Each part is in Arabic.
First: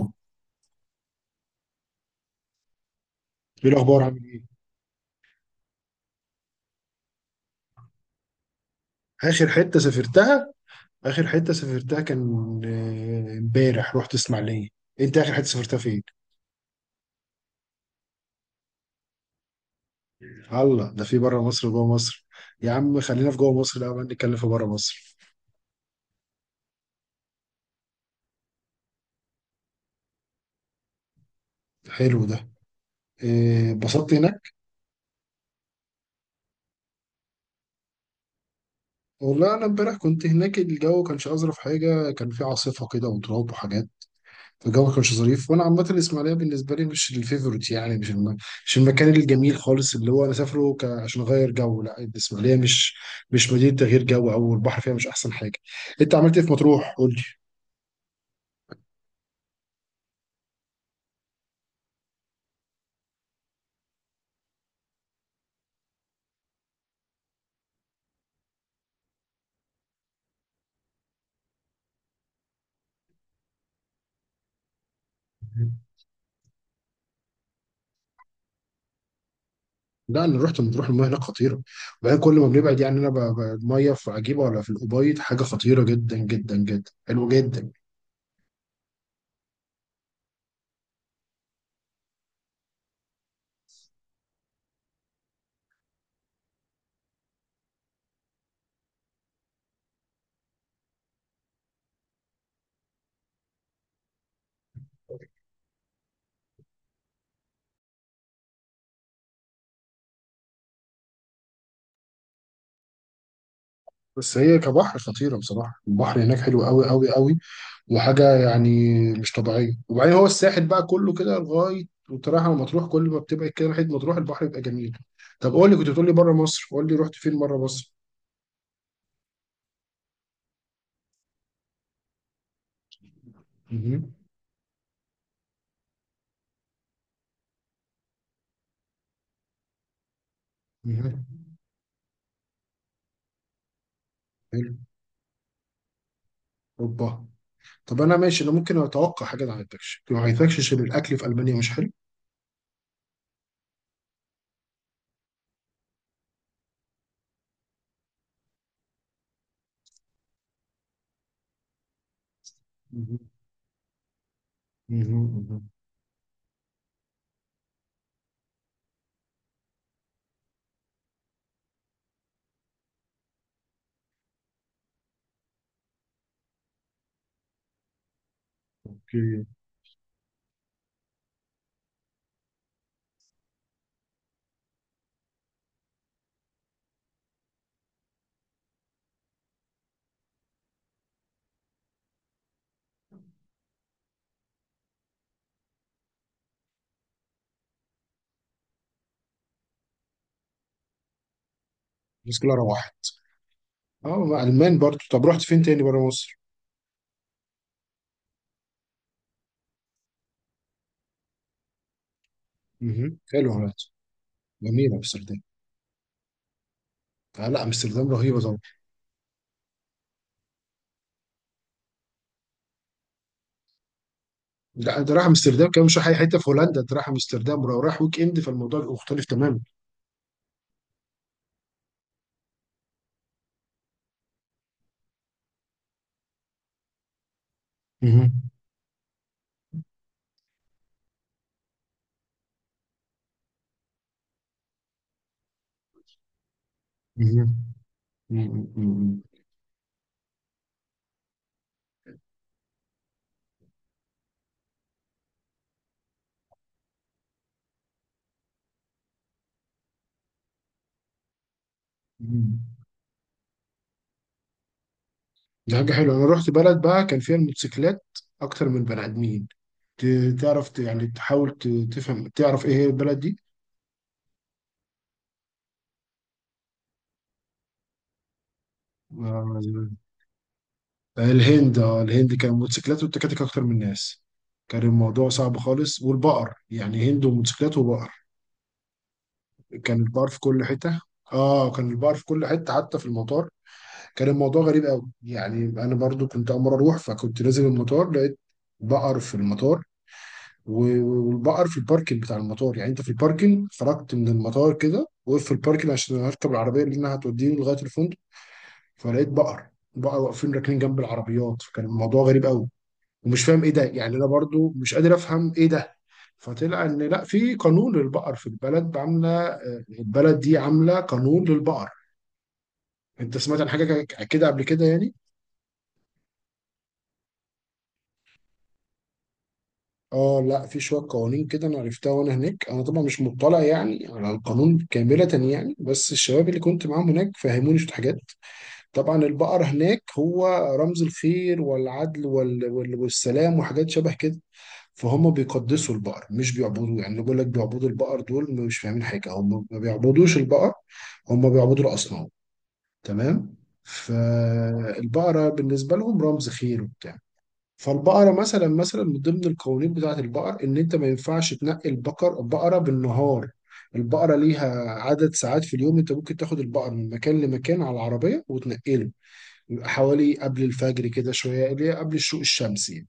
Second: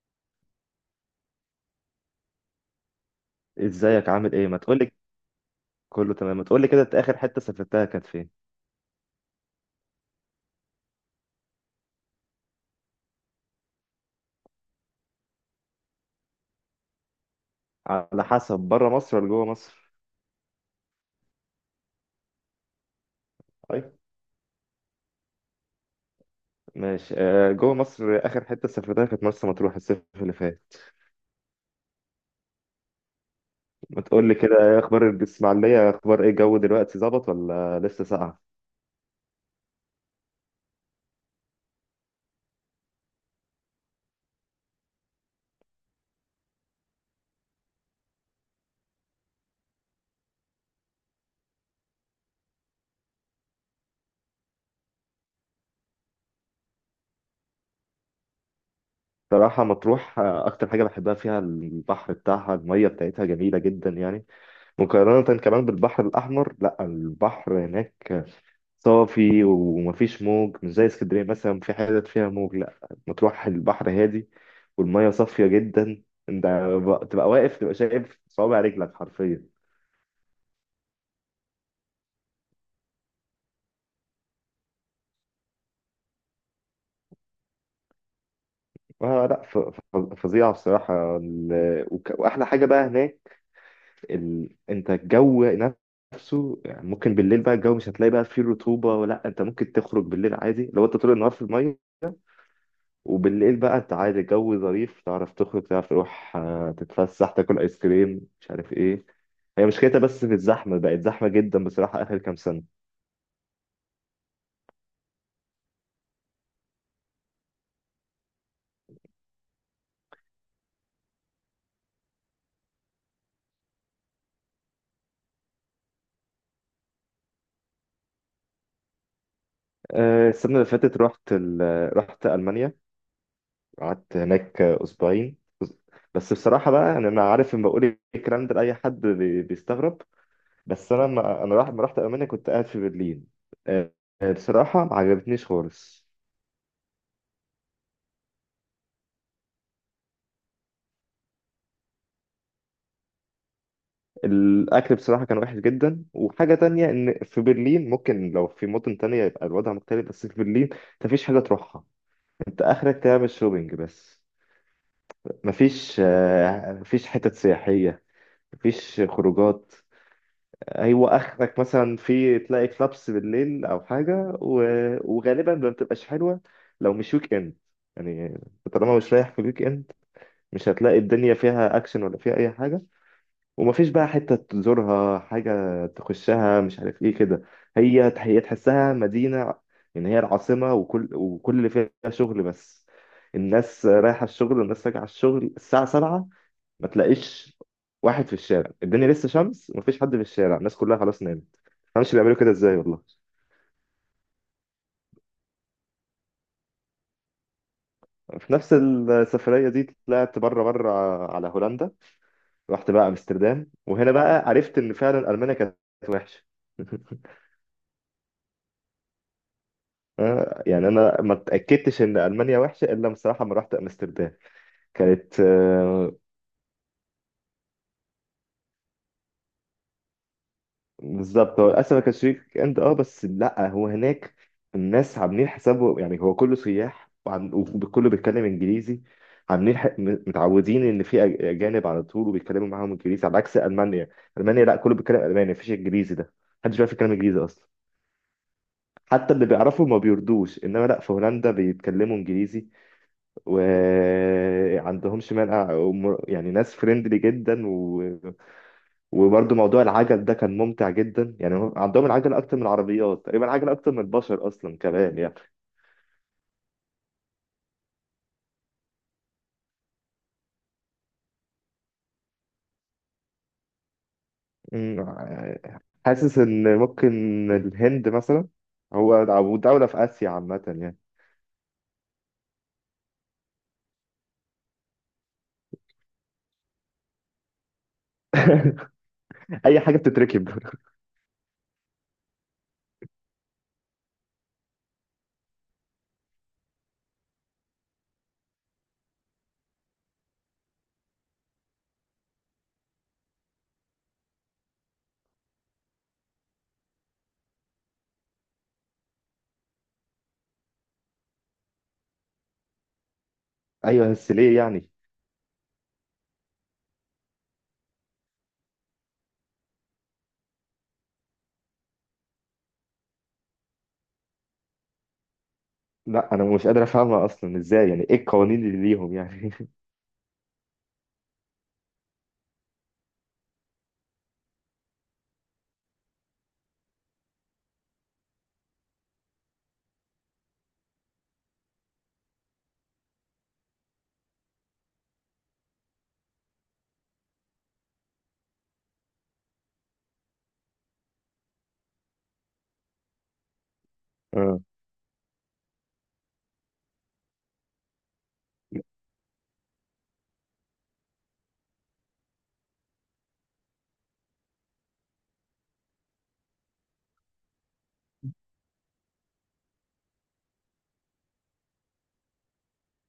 ايه الاخبار؟ ازيك؟ عامل عامل ايه؟ ايه؟ ما تقولي. كله تمام. ما تقولي كده، انت اخر حته سافرتها كانت فين؟ اخر حته سافرتها. اخر حته سافرتها كان امبارح رحت اسماعيليه. انت اخر حته سافرتها فين؟ على حسب، بره مصر ولا جوه مصر؟ الله، ده في بره مصر وجوه مصر. يا عم خلينا في جوه مصر طيب. الاول، نتكلم في بره مصر. ماشي، آه، جوه مصر اخر حته سافرتها كانت مرسى مطروح الصيف اللي فات. حلو ده. ما اتبسطت تقولي هناك؟ كده، ايه اخبار الاسماعيليه؟ اخبار ايه الجو دلوقتي؟ ظبط ولا لسه ساقعه؟ والله انا امبارح كنت هناك، الجو كانش اظرف حاجه، كان في عاصفه كده وتراب وحاجات. فالجو ما كانش ظريف، وانا عامه الاسماعيليه بالنسبه لي مش الفيفورت، يعني مش المكان الجميل خالص اللي هو انا سافره عشان اغير جو. لا، الاسماعيليه مش مدينه تغيير جو، او البحر فيها مش احسن حاجه. انت عملت ايه في مطروح؟ قول لي. صراحه مطروح، اكتر حاجه بحبها فيها البحر بتاعها، الميه بتاعتها جميله جدا يعني، مقارنه كمان بالبحر الاحمر. لا، البحر هناك صافي ومفيش موج، مش زي اسكندرية مثلا، في حتت فيها موج. لا، مطروح البحر هادي والمية صافية جدا. انت تبقى واقف تبقى شايف صوابع رجلك حرفيا. لا انا رحت مطروح، المياه هناك خطيره. وبعدين كل ما بنبعد يعني المياه في عجيبه، ولا في الأبيض حاجه خطيره جدا جدا جدا، حلوه جدا. آه، لا، فظيعة بصراحة. وأحلى حاجة بقى هناك أنت الجو نفسه، يعني ممكن بالليل بقى الجو مش هتلاقي بقى فيه رطوبة، ولا أنت ممكن تخرج بالليل عادي لو أنت طول النهار في المية. وبالليل بقى انت عادي الجو ظريف، تعرف تخرج، تعرف تروح، تتفسح، تاكل ايس كريم، مش عارف ايه. هي مشكلتها بس في الزحمة، بقت زحمة جدا بصراحة آخر كام سنة. بس هي كبحر خطيره بصراحه، البحر هناك حلو قوي قوي قوي وحاجة يعني مش طبيعية. وبعدين هو الساحل بقى كله كده لغاية وتراجع مطروح، كل ما بتبعد كده ناحية مطروح البحر بيبقى جميل. طب قول لي، كنت بتقول لي بره مصر، قول لي رحت فين بره مصر. السنة اللي فاتت رحت رحت ألمانيا. مهم. قعدت هناك أسبوعين. بس بصراحة بقى، يعني أنا عارف لما بقول الكلام ده لأي حد بيستغرب. بس أنا مهم. ما... أنا راح... لما رحت ألمانيا كنت قاعد في برلين. آه، حلو. بصراحة ما عجبتنيش خالص. اوروبا. طب انا ماشي، انا ممكن اتوقع حاجة ما عجبتكش عشان الاكل في المانيا مش حلو. الاكل بصراحه كان وحش جدا. وحاجه تانية، ان في برلين، ممكن لو في مدن تانية يبقى الوضع مختلف، بس في برلين انت مفيش حاجه تروحها. انت اخرك مهم. تعمل شوبينج بس. مهم. مهم. مفيش حتت سياحيه، مفيش خروجات. هو اخرك مثلا في، تلاقي كلابس بالليل او حاجه، وغالبا ما بتبقاش حلوه لو مش ويك اند، يعني طالما مش رايح في اوكي. الويك اند مش هتلاقي الدنيا فيها اكشن ولا فيها اي حاجه. ومفيش بقى حتة تزورها، حاجة تخشها، مش عارف ايه كده. هي، هي تحسها مدينة، يعني هي العاصمة، وكل اللي فيها شغل بس. الناس رايحة الشغل، والناس راجعة الشغل الساعة 7. ما تلاقيش واحد في الشارع، الدنيا لسه شمس ومفيش حد في الشارع، الناس كلها خلاص نامت. ما مش بيعملوا الناس كده، كلها ازاي روحت. والله. اه مع المان برضو. طب رحت فين تاني بره مصر؟ في نفس السفرية دي طلعت بره بره، على هولندا. رحت بقى مهم. حلو امستردام، هولندا، وهنا بقى عرفت ان جميلة فعلا امستردام. ألمانيا كانت وحشة. آه لا، امستردام رهيبة. يعني انا ما اتاكدتش ان المانيا وحشه الا بصراحه لما رحت امستردام. ده انت رايح كانت، امستردام كمان، مش رايح اي حته في هولندا، انت رايح امستردام، ولو رايح ويك اند فالموضوع بيبقى مختلف تماما. بالظبط، هو للاسف ما كانش ويك اند، اه. بس لا، هو هناك الناس عاملين حسابه، يعني هو كله سياح، وكله مهم. بيتكلم انجليزي. عاملين، متعودين ان في، اجانب على طول، وبيتكلموا معاهم انجليزي، على عكس المانيا. المانيا لا، كله بيتكلم الماني، مفيش انجليزي ده، محدش بيعرف يتكلم انجليزي مهم. اصلا. مم. مم. حتى اللي بيعرفوا ما بيردوش. انما لا، في هولندا بيتكلموا انجليزي وعندهمش مانع، يعني ناس فريندلي جدا. و... وبرضه موضوع العجل ده كان ممتع جدا، يعني هم عندهم العجل اكتر مم. من العربيات تقريبا، العجل اكتر من البشر اصلا كمان يعني. دي حاجه حلوه، انا رحت بلد بقى كان فيها الموتوسيكلات اكتر من بني ادمين. تعرف يعني تحاول تفهم تعرف ايه هي البلد دي؟ أمم، حاسس ان ممكن الهند مثلا، هو او دولة آه، في اسيا عامة يعني. الهند. اه الهند كان الموتوسيكلات والتكاتك اكتر من الناس، كان الموضوع صعب خالص. والبقر يعني، هند وموتوسيكلات وبقر. اي حاجة كان البقر في بتتركب. كل حته. اه كان البقر في كل حته حتى في المطار، كان الموضوع غريب قوي. يعني انا برضو كنت امر اروح، فكنت نازل المطار لقيت بقر في المطار. و- والبقر في الباركنج بتاع المطار، يعني انت في الباركنج، خرجت من المطار كده وقف في الباركنج عشان هركب العربيه اللي انها هتوديني لغايه الفندق، فلقيت بقر. بقر واقفين راكنين جنب العربيات، فكان الموضوع غريب قوي ومش فاهم ايه ده. ايوه، يعني انا بس ليه برضو يعني؟ مش قادر افهم ايه ده. فطلع ان لا، في قانون للبقر في البلد. عامله البلد دي عامله قانون للبقر. انت سمعت عن حاجه كده قبل كده يعني؟ لا، انا مش قادر افهمها اصلا. ازاي يعني؟ ايه القوانين اللي ليهم يعني؟ اه لا، في شويه قوانين كده انا عرفتها وانا هناك. انا طبعا مش مطلع يعني على القانون كامله يعني، بس الشباب اللي كنت معاهم هناك فهموني شويه حاجات. طبعا البقر هناك هو رمز الخير والعدل والسلام وحاجات شبه كده. فهم بيقدسوا البقر مش بيعبدوه. يعني بيقول لك بيعبدوا البقر، دول مش فاهمين حاجه، هم ما بيعبدوش البقر، هم بيعبدوا الاصنام. تمام. آه. فالبقرة بالنسبة لهم رمز خير وبتاع. فالبقرة مثلا، مثلا من ضمن القوانين بتاعة البقر إن أنت ما ينفعش تنقي البقر، بقرة بالنهار البقرة ليها عدد ساعات في اليوم أنت ممكن تاخد البقر من مكان لمكان على العربية وتنقله، يبقى حوالي قبل الفجر كده شوية، اللي هي قبل الشروق الشمسي يعني.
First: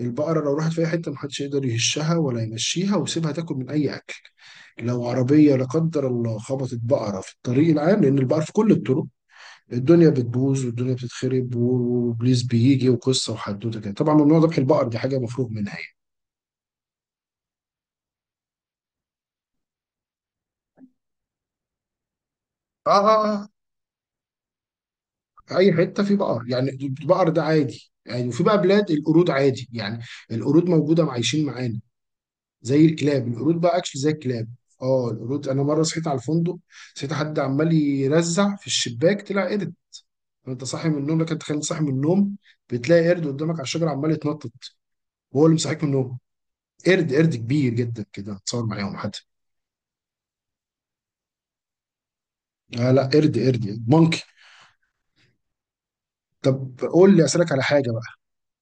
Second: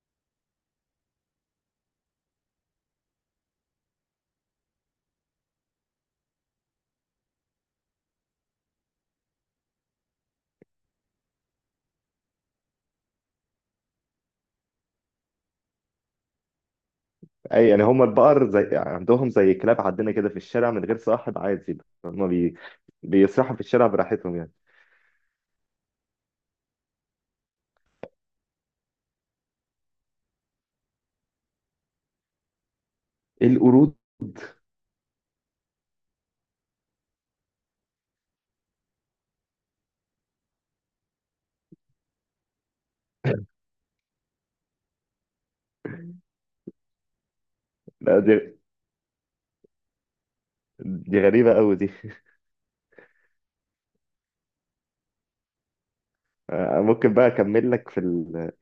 البقرة لو راحت في أي حتة محدش يقدر يهشها ولا يمشيها، ويسيبها تاكل من أي أكل. لو عربية لا قدر الله خبطت بقرة في الطريق العام، لأن البقر في كل الطرق، الدنيا بتبوظ والدنيا بتتخرب، وبليز بيجي وقصه وحدوته كده. طبعا ممنوع ذبح البقر، دي حاجه مفروغ منها يعني. اي يعني، هم البقر زي، عندهم زي كلاب عندنا كده في الشارع من غير صاحب عادي؟ هم اه اه. بيسرحوا في الشارع براحتهم يعني؟ آه. اي حته في بقر يعني، البقر ده عادي يعني، وفي بقى بلاد القرود عادي يعني، القرود موجوده عايشين معانا زي الكلاب. ايه، القرود بقى القرود؟ اكشلي زي الكلاب. اه القرود، انا مره صحيت على الفندق، صحيت حد عمال يرزع في الشباك، طلع قرد. وانت صاحي من النوم لك، انت خليت صاحي من النوم، بتلاقي قرد قدامك على الشجره عمال يتنطط وهو اللي مصحيك من النوم. قرد كبير جدا لا، كده، دي اتصور معاهم حد. دي غريبة قوي دي. آه لا، قرد مونكي. طب ممكن قول لي، بقى اسالك على اكمل لك حاجه في بقى.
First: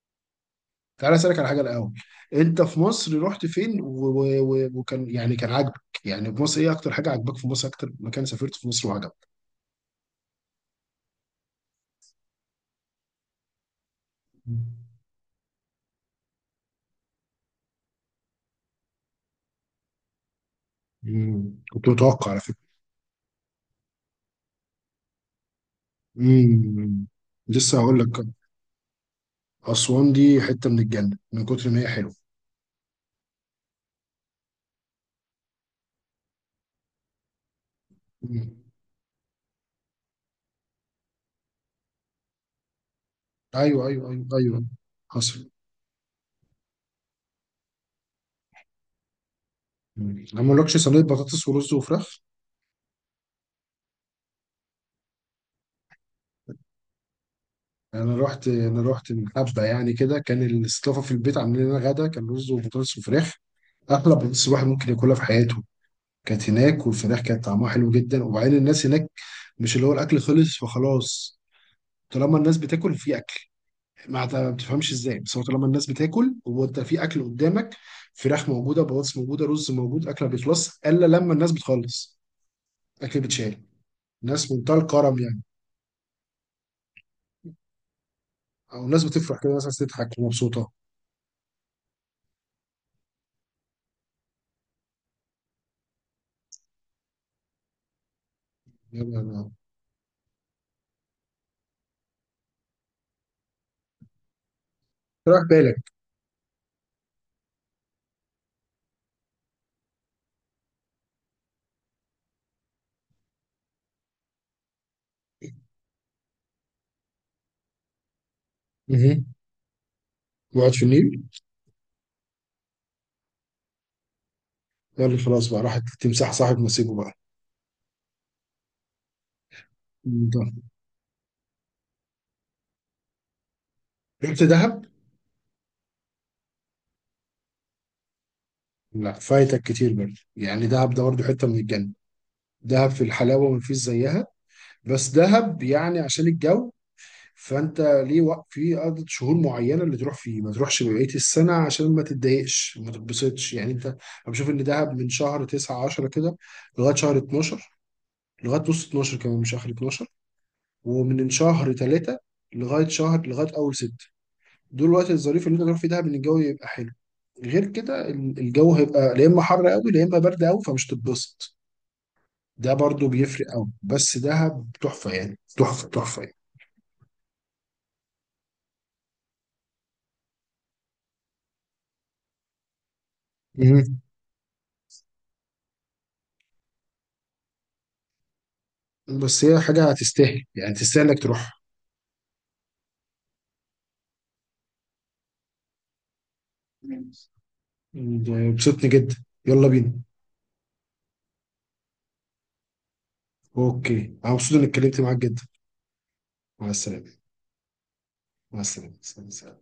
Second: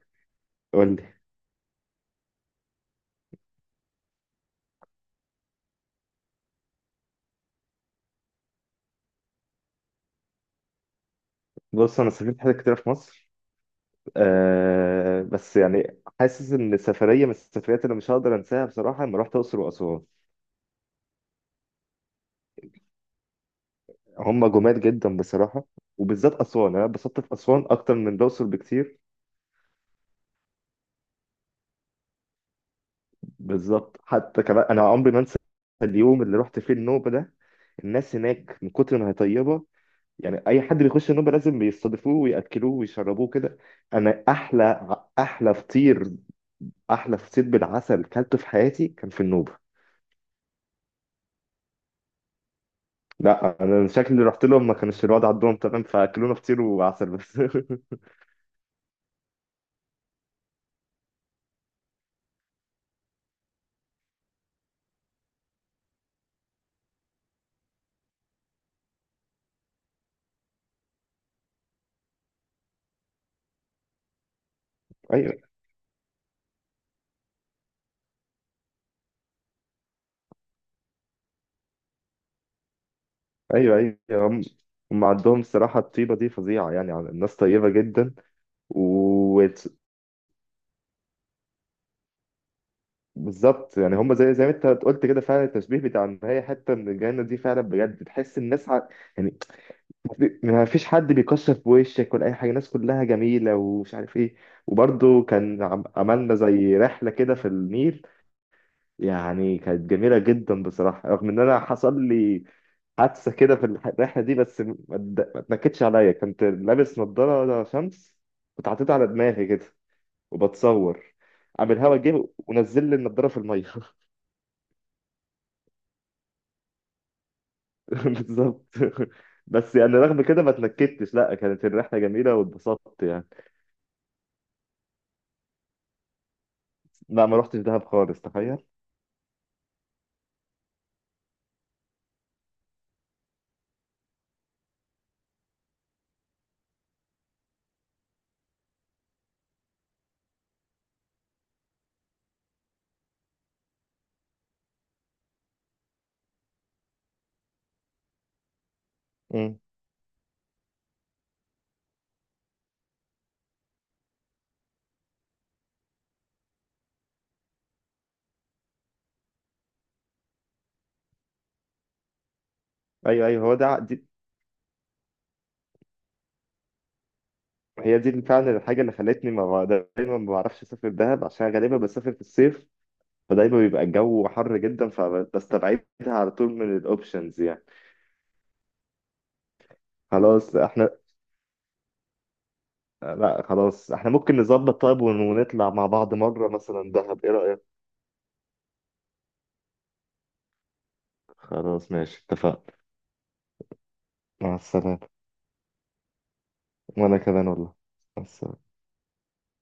قول تعالى لي. اسالك على حاجه الاول. انت في مصر رحت فين وكان يعني كان عاجبك يعني في مصر، ايه اكتر حاجه عجبك في مصر، اكتر مكان سافرت في مصر وعجبك؟ بص، انا سافرت حاجات كتير في مصر. بس يعني حاسس ان سفرية من السفريات اللي مش هقدر انساها بصراحة، لما رحت الاقصر واسوان. مم. كنت متوقع على فكره. هم جمال جدا بصراحة، وبالذات اسوان. انا مم. اتبسطت في اسوان لسه اكتر هقول من لك. الاقصر بكتير. اسوان دي حته من الجنه من كتر ما هي حلوه. بالظبط، حتى كمان انا عمري ما انسى اليوم اللي رحت فيه النوبة ده. الناس هناك مم. من كتر ما هي طيبه، يعني اي حد بيخش النوبه لازم بيستضيفوه وياكلوه ويشربوه كده. ايوه ايوه انا ايوه ايوه. حصل. احلى فطير بالعسل كلته في حياتي كان في النوبه. مم. انا ما اقولكش صينيه بطاطس ورز وفراخ. لا انا شكلي رحت لهم ما كانش الوضع عندهم تمام، فاكلونا فطير وعسل بس. انا رحت من حبه يعني كده، كان الاستضافه في البيت عاملين لنا غدا، كان رز وبطاطس وفراخ، احلى بطاطس الواحد ممكن ياكلها في حياته كانت هناك، والفراخ كانت طعمها حلو جدا. وبعدين الناس هناك مش اللي هو الاكل خلص فخلاص، طالما الناس بتاكل في اكل، ما بتفهمش ازاي، ايوه، بس هو طالما الناس بتاكل، هو انت في اكل قدامك، فراخ موجوده بطاطس موجوده رز موجود، اكل ما بيخلص الا لما الناس بتخلص، اكل بتشال. ايوه، ايوه، هم ناس منتهى هم الكرم يعني، عندهم الصراحه الطيبه دي فظيعه، يعني يعني الناس طيبه جدا. او ناس بتفرح كده، ناس وبالظبط عايزة تضحك ومبسوطه. يعني، هم زي ما انت قلت كده فعلا، التشبيه بتاع ان هي حته من الجنه دي، فعلا بجد تحس الناس، ع... يلا يعني يلا. ما فيش حد بيكسر في وشك ولا اي حاجه، الناس كلها جميله ومش عارف ايه. وبرضه راح كان، بالك. عملنا زي رحله كده في النيل، يعني كانت جميله جدا بصراحه، رغم ان انا حصل لي حادثه كده في الرحله دي، بس ما اتنكدش عليا. كنت لابس نضاره شمس، كنت حاططها على مهم. دماغي كده، وقعت في وبتصور، النيل؟ قام الهوا جه ونزل لي النضاره في الميه. يلا خلاص بقى، راحت تمسح صاحب نصيبه بقى. بالظبط. بس يعني رغم كده ما منطقة. اتنكدتش، لا كانت الرحله جميله واتبسطت يعني. رحت دهب؟ لا، ما رحتش دهب خالص، تخيل. لا فايتك كتير برضه يعني، دهب ده برضه حته من الجنه، دهب في الحلاوه مفيش زيها. بس دهب يعني عشان الجو، فانت ليه وقت في عدد شهور معينه اللي تروح فيه، ما تروحش بقيه السنه عشان ما تتضايقش ما تتبسطش يعني. انت انا بشوف ان دهب من شهر 9 10 كده لغايه شهر 12، لغايه نص 12 كمان مش امم. اخر 12، ومن شهر 3 لغايه شهر، لغايه اول 6. دول الوقت الظريف اللي انت تروح فيه دهب ان الجو يبقى حلو. غير كده الجو هيبقى لا اما حر قوي لا اما برد قوي، فمش تتبسط. ده برضو ايوه، ايوه، بيفرق هو قوي. ده، دي، بس دهب تحفه يعني، تحفه تحفه. هي دي فعلا الحاجه اللي خلتني ما، دايما ما بعرفش اسافر دهب عشان غالبا بسافر في الصيف، فدايما يعني بيبقى مم. الجو حر جدا فبستبعدها على طول من الاوبشنز يعني. بس هي حاجه هتستاهل خلاص يعني، احنا، تستاهل انك تروح. لا خلاص، احنا ممكن نظبط طيب، ونطلع مع بعض مره مثلا دهب، ايه رايك؟ ده بسطني جدا، يلا بينا. خلاص ماشي، اتفقنا. اوكي انا مع مبسوط اني السلامه. اتكلمت معاك جدا. مع السلامه. وانا كمان والله. مع مع السلامه. السلامه.